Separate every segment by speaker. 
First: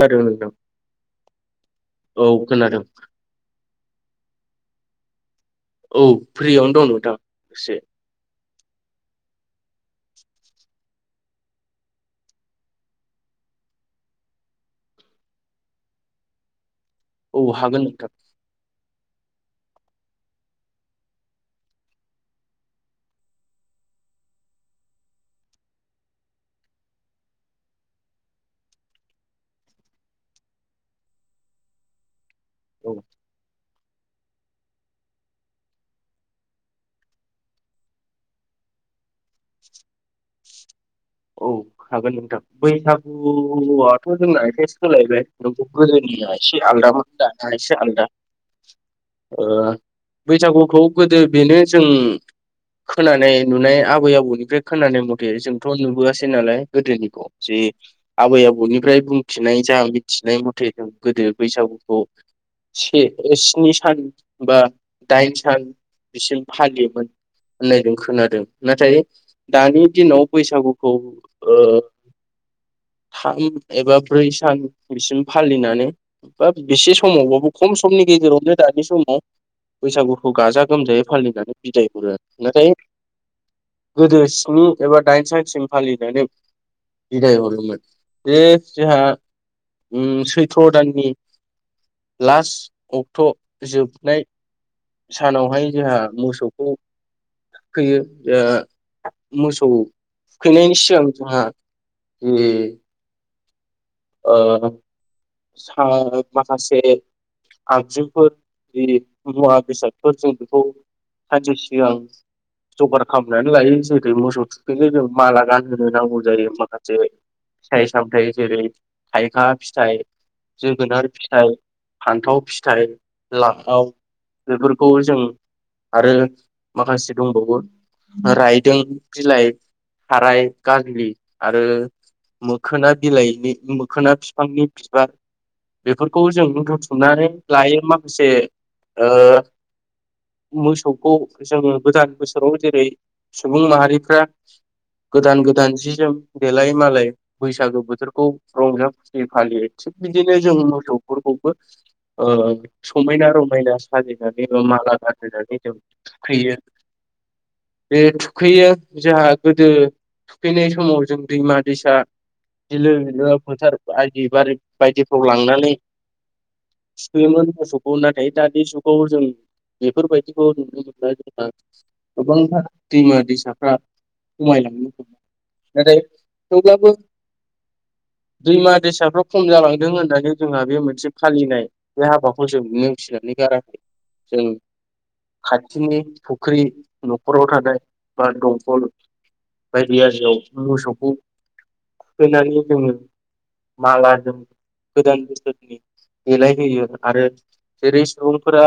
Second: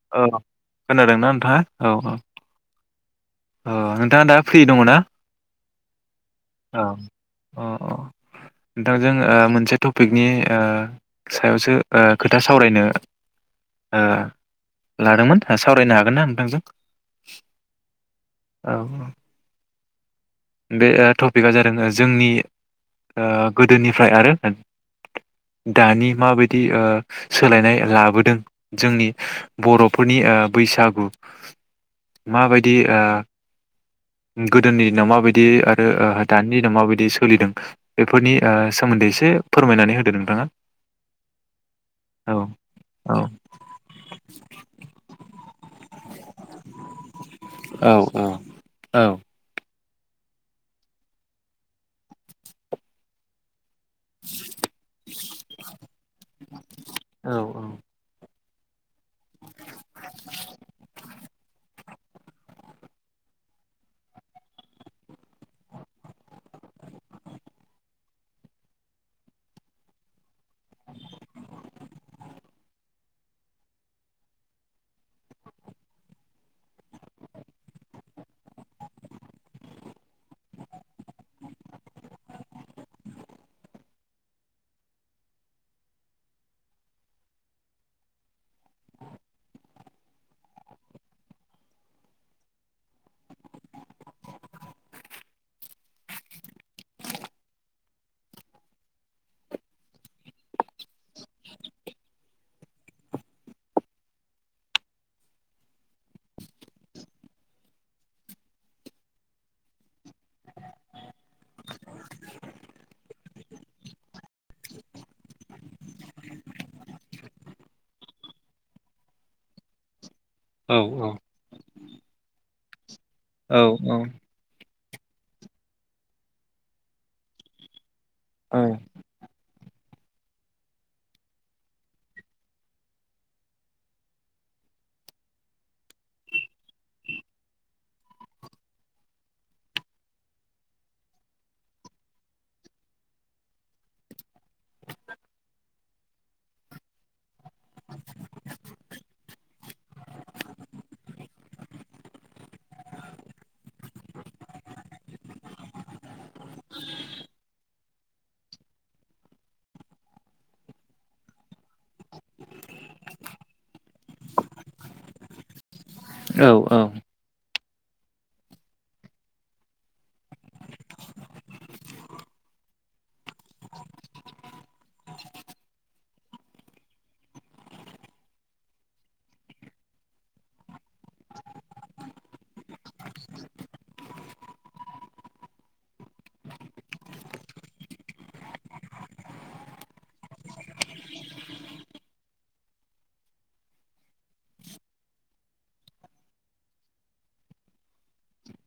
Speaker 1: खोनादों
Speaker 2: औ
Speaker 1: नोंथां
Speaker 2: खोनादोंना नोंथाङा औ औ औ नों थाङा दा फ्रि दङ ना?
Speaker 1: औ फ्रियावनो
Speaker 2: औ
Speaker 1: दं नोंथां
Speaker 2: अ
Speaker 1: एसे।
Speaker 2: नोंथांजों ओ मोनसे टपिकनि ओ सायावसो ओ खोथा सावरायनो ओ लादोंमोन सावरायनो हागोन ना नोंथांजों?
Speaker 1: औ हागोन नोंथां।
Speaker 2: औ बे टपिकआ जादों जोंनि ओ गोदोनिफ्राय आरो दानि माबायदि ओ सोलायनाय लाबोदों जोंनि बर'फोरनि ओ बैसागु माबायदि
Speaker 1: औ
Speaker 2: ओ गोदोनि दिनाव माबायदि आरो दानि दिनाव माबायदि सोलिदों बेफोरनि ओ सोमोन्दै एसे फोरमायनानै होदो नोंथाङा
Speaker 1: औ हागोन
Speaker 2: औ
Speaker 1: नोंथां
Speaker 2: औ
Speaker 1: बैसागुआथ' जोंना एसे सोलायबाय नोंगौ गोदोनिया एसे आलदामोन दा एसे आलदा ओ ओ बैसागुखौ गोदो बेनो जों खोनानाय नुनाय आबै आबौनिफ्राय खोनानाय मथे जोंथ नु वासै नालाय गोदोनिखौ जे आबै आबौनिफ्राय बुंथिनाय जा मिथिनाय मथे जों गोदो बैसागुखौ से स्नि सान बा दाइन सान बिसिम फालियोमोन होननाय जों खोनादों नाथाय दानि दिनाव बैसागु खौ ओ थाम एबा ब्रै सान बिसिम फालिनानै बा बेसे समावबाबो खम समनि गेजेरावनो दानि समाव बैसागुखौ गाजा गोमजायै फालिनानै बिदाय हरो नाथाय गोदो स्नि एबा दाइन सानसिम फालिनानै बिदाय हरोमोन बेे जोंहा उम सैथ्र दाननि लास्ट अक्ट' जोबनाय सानावहाय जोंहा मोसौखौ थुखैयो ओ मोसौ थुखैनायनि सिगां जोंहा जे ओ सा माखासे आगजुफोर जि मुवा बेसादफोर जों बेखौ सानसे सिगां जगार खालामनानै लायो जेरै मोसौ थुखैनो जों माला गानहोनो नांगौ जायो माखासे फिथाइ सामथाइ जेरै थाइखा फिथाइ जोगोनार फिथाइ फान्थाव फिथाइ। लाव बेफोर खौ जों आरो माखासे दंबावो रायदों बिलाइ खाराय गागलि आरो मोखोना बिलाइनि मो खोना फिफांनि बिबार बेफोरखौ जों बुथुमनानै लायो माखासे ओ मोसौखौ जोङो गोदान बोसोराव जेरै सुबुं माहारिफ्रा गोदान गोदान जि जोम देलाय मालाय बैसागो बोथोरखौ रंजा खुसि फालियो थिग बिदिनो जों मोसौफोरखौबो ओ समायना रमायना साजिनानै बा माला गानहोनानै जों थुखैयो बे थुखैयो जोहा गोदो थुखैनाय समाव जों दैमा दैसा बिलो बिलो फोथार आइदि बारि बायदिफ्राव लांनानै
Speaker 2: औ औ।
Speaker 1: थुखैयोमोन मोसौखौ नाथाय दानि जुगाव जों बेफोरबायदिखौ नुनो मोनब्ला जोंहा गोबांथार दैमा दैसाफ्रा खमायलांनो नाथाय थेवब्लाबो दैमा दैसाफ्रा खम जालांदों होननानै जोंहा बे मोनसे फालिनाय बे हाबाखौ जों नेवसिनानै गाराखै जों खाथिनि फुख्रि न'खराव थानाय बा दंखल बायदि आजिआव मोसौखौ थुखैनानै जोङो मालाजों गोदान बोसोरनि देलाय होयो आरो जेरै सुबुंफोरा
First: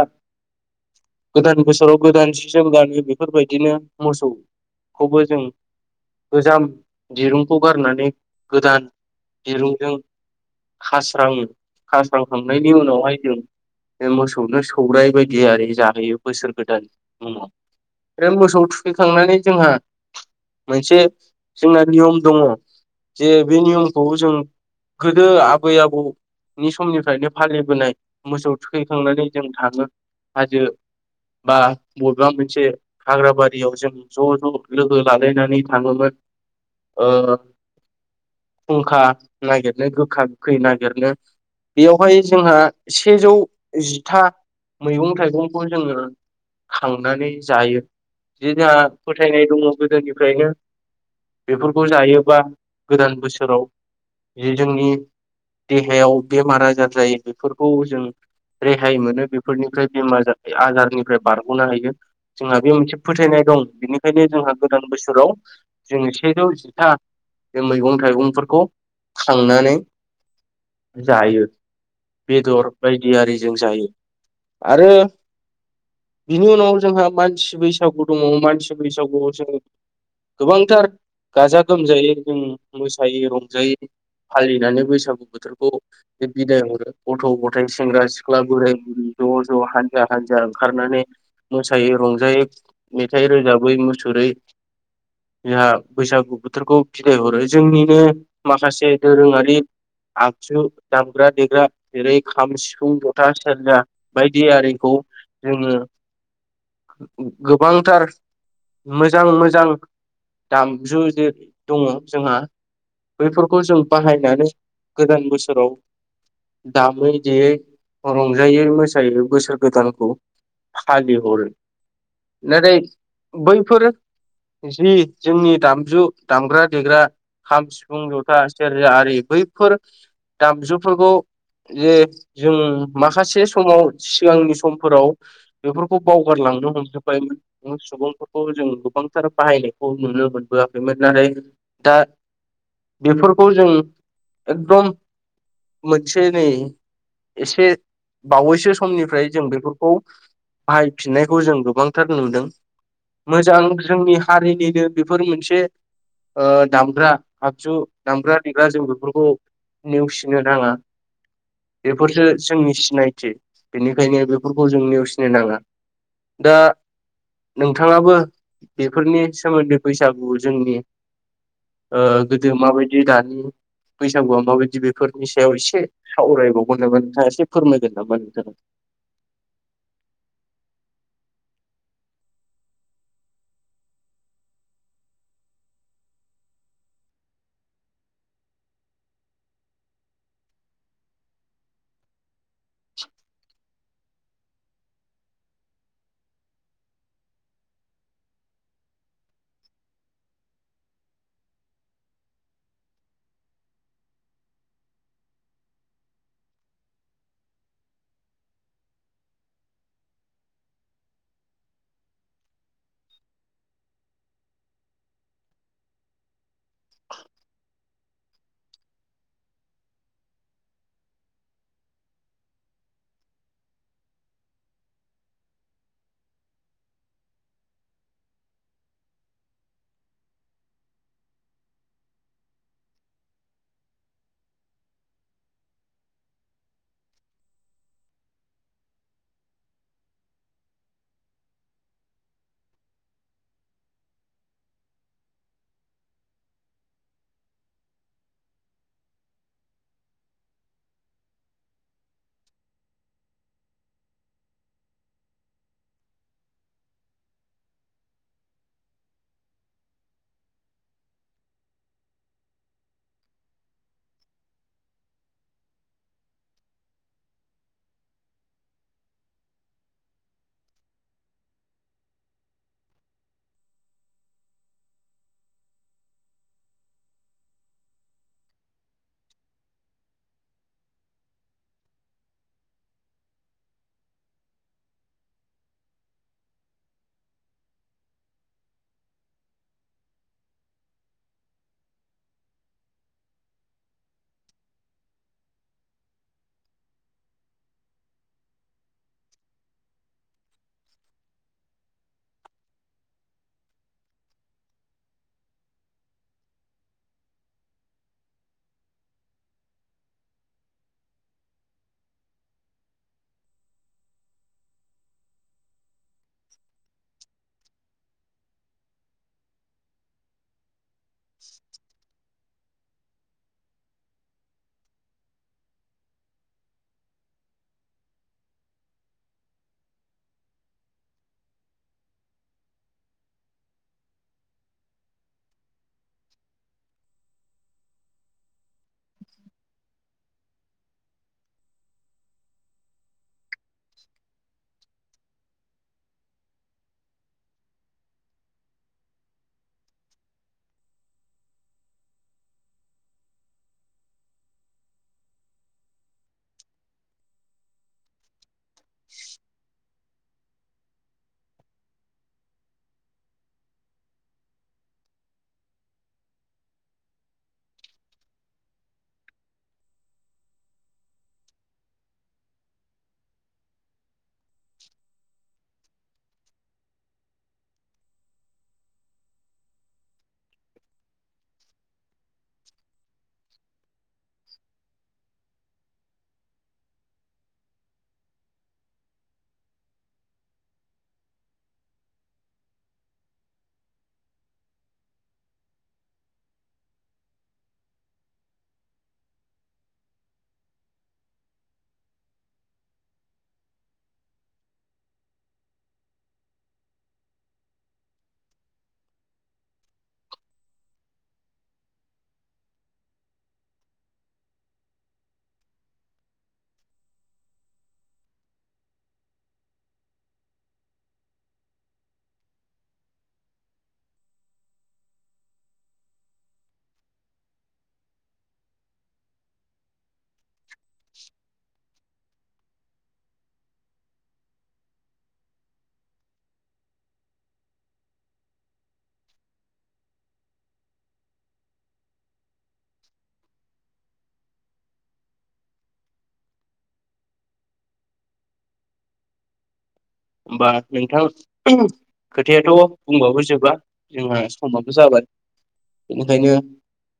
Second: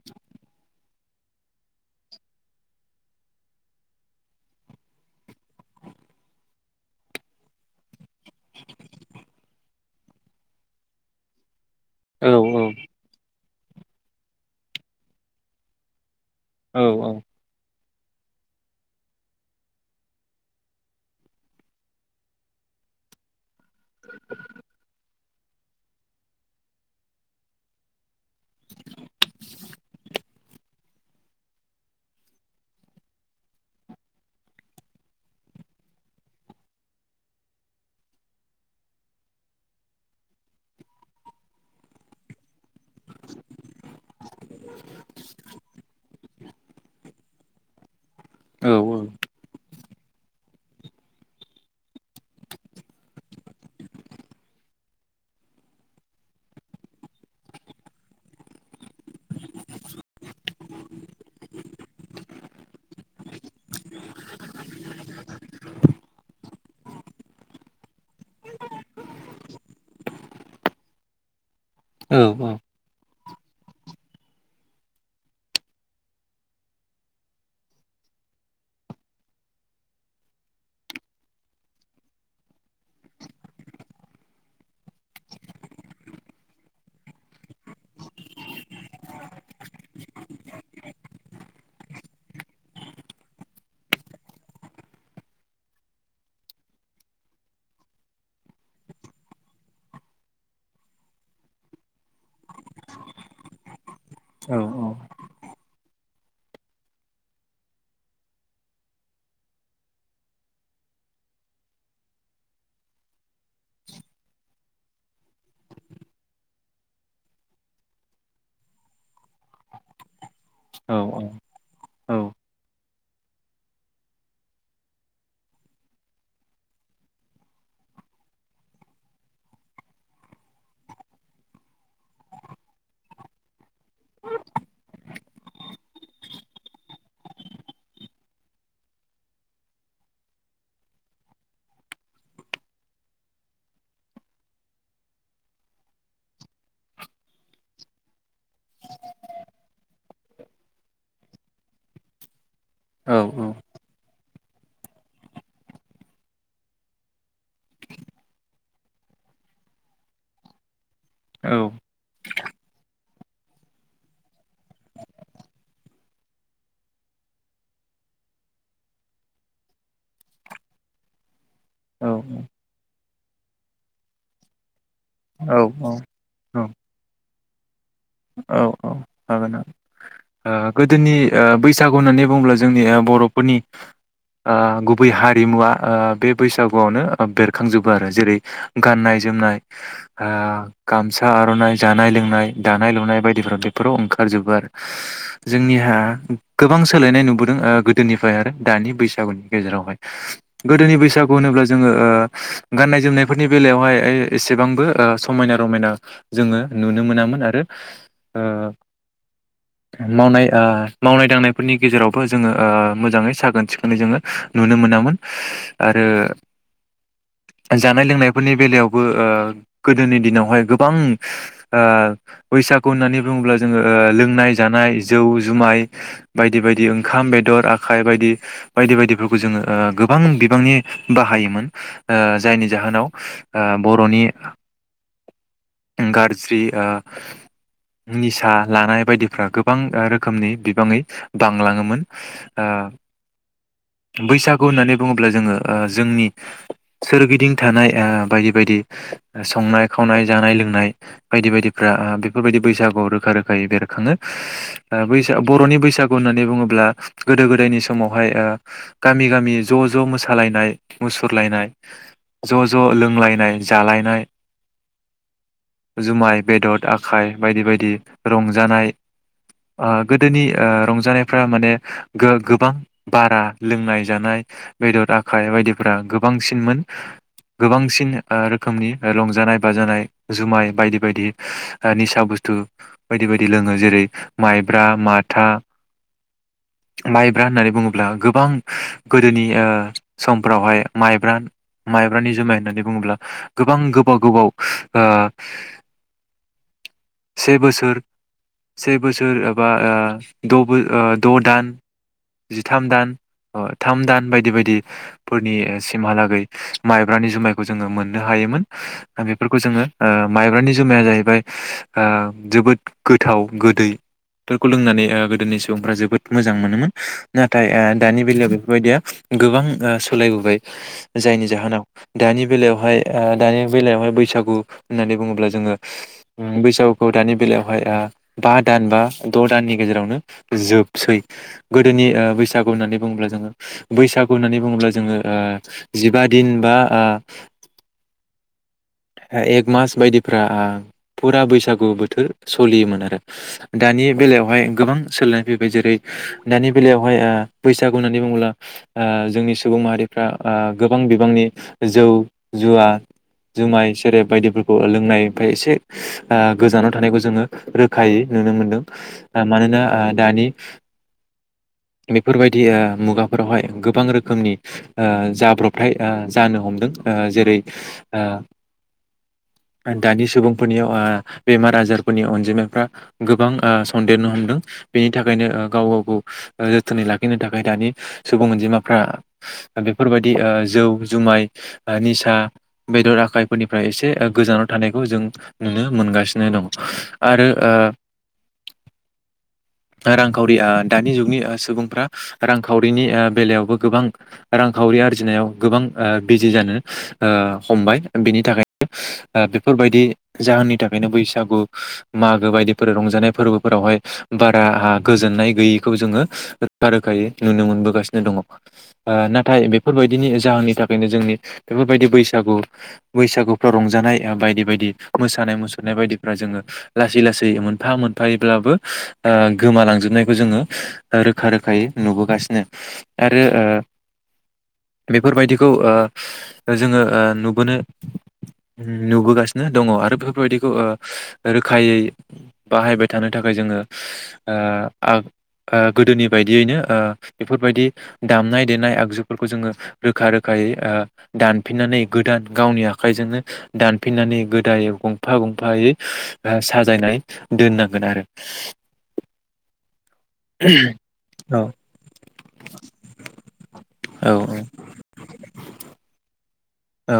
Speaker 1: गोदान बोसोराव गोदान सि जोम गानो बेफोरबायदिनो मोसौखौबो जों गोजाम दिरुंखौ गारनानै गोदान दिरुंजों खास्राङो खास्रांखांनायनि उनावहाय जों, जों मोसौनो सौराइ बायदियारि जाहैयो बोसोर गोदान
Speaker 2: औ
Speaker 1: मुङाव बे मोसौ थुखैखांनानै जोंहा मोनसे जोंना नियम दङ' जे बे नियम खौ जों गोदो आबै आबौनि समनिफ्रायनो फालिबोनाय मोसौ थुखैखांनानै जों थाङो हाजो बा बबेबा मोनसे हाग्राबारियाव जों ज' ज' लोगो लालायनानै थाङोमोन ओ फुंखा नागिरनो गोखा गोखै नागिरनो बेयावहाय जोंहा सेजौ जिथा मैगं थाइगंखौ जोङो खांनानै जायो जे जोंहा फोथायनाय दङ' गोदोनिफ्रायनो बेफोरखौ जायोबा गोदान बोसो सोराव जे जोंनि देहायाव बेमार आजार जायो बेफोरखौ जों रेहाय मोनो बेफोरनिफ्राय बेमार आजारनिफ्राय बारग'नो हायो जोंहा बे मोनसे फोथायनाय दं बिनिखायनो जोंहा गोदान बोसोराव जोंङो सेजौ जिथा जों मैगं थाइगं फोरखौ खांनानै जायो बेदर बायदि आरिजों जायो आरो बिनि उनाव जोंहा मानसि बैसागु दङ' मानसि बैसागुआव जों गोबांथार गाजा गोमजायै जों मोस सायो रंजायै फालिनानै बैसागु बोथोरखौ बे बिदाय हरो गथ' गथाय, सेंग्रा सिख्ला, बोराय बुरै ज' ज' हानजा हानजा ओंखारनानै मोसायो रंजायो मेथाइ रोजाबै मुसुरै जोंहा बैसागु बोथोरखौ बिदाय हरो जोंनि नो माखासे दोरोङारि आगजु दामग्रा देग्रा जेरै खाम, सिफुं, जथा, सेरजा बायदियारिखौ जोङो गोबांथार मोजां मोजां दामजुजो दङ' जोंहा। बैफोरखौ जों बाहायनानै गोदान बोसोराव दामै, देयै रंजायो मोसायो बोसोर गोदानखौ फालिहरो नाथाय बैफोर जि जोंनि दामजु दामग्रा देग्रा खाम सिफुं जथा सेरजा आरि बैफोर दामजुफोरखौ जे जों माखासे समाव सिगांनि समफोराव बेफोरखौ बावगारलांनो हमजोबबायमोन सुबुंफोरखौ जों गोबांथार बाहायनायखौ नुनो मोनबोआखैमोन नाथाय दा बेफोरखौ जों एकदम मोनसे नै एसे बावैसो समनिफ्राय जों बेफोरखौ बाहायफिननायखौ जों गोबांथार नुदों। मोजां जोंनि हारिनिनो बेफोर मोनसे ओ दामग्रा आगजु दामग्रा देग्रा जों बेफोरखौ नेवसिनो नाङा बेफोरसो जोंनि सिनायथि बेनिखायनो बेफोरखौ जों नेवसिनो नाङा दा नोंथाङाबो बेफोरनि सोमोन्दै बैसागु जोंनि ओ गोदो माबायदि दानि बैसागुआ माबायदि बे फोरनि सायाव एसे
Speaker 2: औ
Speaker 1: सावरायबावगोन नामा नोंथाङा एसे फोरमायगोन नामा नोंथां।
Speaker 2: ओ गोदोनि ओ बैसागु होननानै बुङोब्ला जोंनि ओ बर'फोरनि ओ गुबै हारिमुवा ओ बे बैसागुआवनो ओ बेरखांजोबो आरो जेरै गाननाय जोमनाय ओ गामसा आर'नाइ जानाय लोंनाय दानाय लुनाय बायदिफोराव बेफोराव ओंखारजोबो आरो। जोंनिहा गोबां सोलायनाय नुबोदों ओ गोदोनिफ्राय आरो दानि बैसागुनि गेजेरावहाय गोदोनि बैसागु होनोब्ला जोङो ओ गाननाय जोमनायफोरनि बेलायावहाय एसेबांबो ओ समायना रमायना जोङो नुनो मोनामोन आरो ओ मावनाय ओ मावनाय दांनायफोरनि गेजेरावबो जोङो ओ मोजाङै साखोन सिखोनै जोङो नुनो मोनामोन आरो जानाय लोंनायफोरनि बेलायावबो ओ गोदोनि दिनावहाय गोबां ओ बैसागु होननानै बुङोब्ला जोङो ओ लोंनाय जानाय जौ जुमाय बायदि बायदि ओंखाम बेदर आखाइ बायदि बायदि बायदिफोरखौ जोङो ओ गोबां बिबांनि बाहायोमोन ओ जायनि जाहोनाव ओ बर'नि गाज्रि ओ निसा लानाय बायदिफ्रा गोबां रोखोमनि बिबाङै बांलाङोमोन ओ बैसागु होननानै बुङोब्ला जोङो ओ जोंनि सोरगिदिं थानाय ओ बायदि बायदि संनाय खावनाय जानाय लोंनाय बायदि बायदिफ्रा बेफोरबायदि बैसागुआव रोखा रोखायै बेरखाङो ओ बैसा बर'नि बैसागु होननानै बुङोब्ला गोदो गोदायनि समावहाय ओ गामि गामि ज' ज' मोसालायनाय मुसुरलायनाय ज' ज' लोंलायनाय जालायनाय जुमाय बेदद आखाइ बायदि बायदि रंजानाय ओ गोदोनि ओ रंजानायफ्रा माने गो गोबां बारा लोंनाय जानाय बेदद आखाइ बायदिफ्रा गोबांसिनमोन गोबांसिन ओ रोखोमनि ओ रंजानाय बाजानाय जुमाय बायदि बायदि ओ निसा बुस्थु बायदि बायदि लोङो जेरै माइब्रा माथा माइब्रा होननानै बुङोब्ला गोबां गोदोनि ओ समफ्रावहाय माइब्रा माइब्रानि जुमाय होननानै बुङोब्ला गोबां गोबाव गोबाव ओ से बोसोर से बोसोर एबा ओ द' बो ओ द' दान जिथाम दान अ' थाम दान बायदि बायदिफोरनि सिमहालागै माइब्रानि जुमायखौ जोङो मोननो हायोमोन। बेफोरखौ जोङो ओ माइब्रानि जुमाया जाहैबाय ओ जोबोद गोथाव गोदै बेफोरखौ लोंनानै गोदोनि सुबुंफ्रा जोबोद मोजां मोनोमोन नाथाय ओ दानि बेलायाव बेफोरबायदिया गोबां ओ सोलायबोबाय। जायनि जाहोनाव दानि बेलायावहाय ओ दानि बेलायावहाय बैसागु होननानै बुङोब्ला जोङो ओ बैसागुखौ दानि बेलायावहाय बा सान बा द' साननि गेजेरावनो जोबसै गोदोनि ओ बैसागु होननानै बुङोब्ला जोङो बैसागु होननानै बुङोब्ला जोङो ओ जिबा दिन बा एक मास बायदिफ्रा फुरा बैसागु बोथोर सोलियोमोन आरो दानि बेलायावहाय गोबां सोलायनाय फैबाय जेरै दानि बेलायावहाय ओ बैसागु होननानै बुङोब्ला ओ जोंनि सुबुं माहारिफ्रा गोबां बिबांनि जौ जुवा जुमाय सेरे बायदिफोरखौ लोंनायफ्राय एसे ओ गोजानाव थानायखौ जोङो रोखायै नुनो मोनदों। मानोना ओ दानि बेफोर ओ बायदि मुगाफोरावहाय गोबां रोखोमनि ओ जाब्रबथाय ओ जानो हमदों जेरै ओ दानि सुबुंफोरनियाव ओ बेमार आजारफोरनि अनजिमाफ्रा गोबां ओ सन्देरनो हमदों। बेनि थाखायनो ओ गाव गाव ओ जोथोनै लाखिनो थाखाय दानि सुबुं अनजिमाफ्रा बेफोर बायददि ओ जौ जुमाय निसा बेदर आखाय फोरनिफ्राय एसे गोजानाव थानायखौ जों नुनो मोनगासिनो दङ आरो ओ रांखावरि दानि जुगनि सुबुंफ्रा रांखावरिनि बेलायावबो गोबां रांखावरि आरजिनायाव गोबां बिजि जानो ओ हमबाय। बेनि थाखायनो ओ बेफोरबायदि जाहोननि थाखायनो बैसागु मागो बायदिफोर रंजानाय फोरबोफोरावहाय बारा गोजोननाय गैयैखौ जोङो रोखा रोखायै नुनो मोनबोगासिनो दङ। ओ नाथाय बेफोर बायदिनि जाहोननि थाखायनो जोंनि बेफोर बायदि बैसागु बैसागुफ्राव रंजानाय बायदि बायदि मोसानाय मुसुरनाय बायदिफ्रा जोङो लासै लासै मोनफा मोनफायैब्लाबो ओ गोमालां जोबनायखौ जोङो रोखा रोखायै नुबोगासिनो आरो बेफोर बायदिखौ ओ जोङो ओ नुबोनो नुबोगासिनो दङ आरो बे बेफोर बायदिखौ ओ रोखायै बाहायबाय थानो थाखाय जोङो ओ आग गोदोनि ओ बायदियैनो बेफोर बायदि दामनाय देनाय आगजुफोरखौ जोङो रोखा रोखायै ओ दानफिननानै गोदान गावनि आखाइजोंनो दानफिननानै गोदायै गंफा गंफायै साजायनानै दोननांगोन आरो
Speaker 1: होमबा नोंथां
Speaker 2: औ
Speaker 1: खोथायाथ' बुंबाबो जोबा
Speaker 2: औ
Speaker 1: जोंहा समाबो जाबाय बेनिखायनो
Speaker 2: औ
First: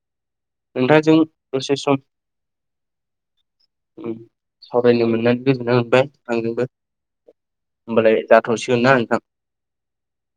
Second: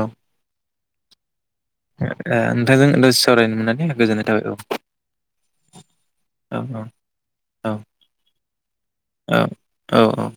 Speaker 1: नोंथांजों दसे सम
Speaker 2: ओ नोंथांजों दसे सावरायनो मोननानै
Speaker 1: उम
Speaker 2: गोजोननाय थाबाय औ
Speaker 1: सावरायनो मोननानै गोजोननाय मोनबाय आंजोंबो
Speaker 2: औ औ।
Speaker 1: होमबालाय जाथ'सिगोनना नोंथां।
Speaker 2: औ औ औ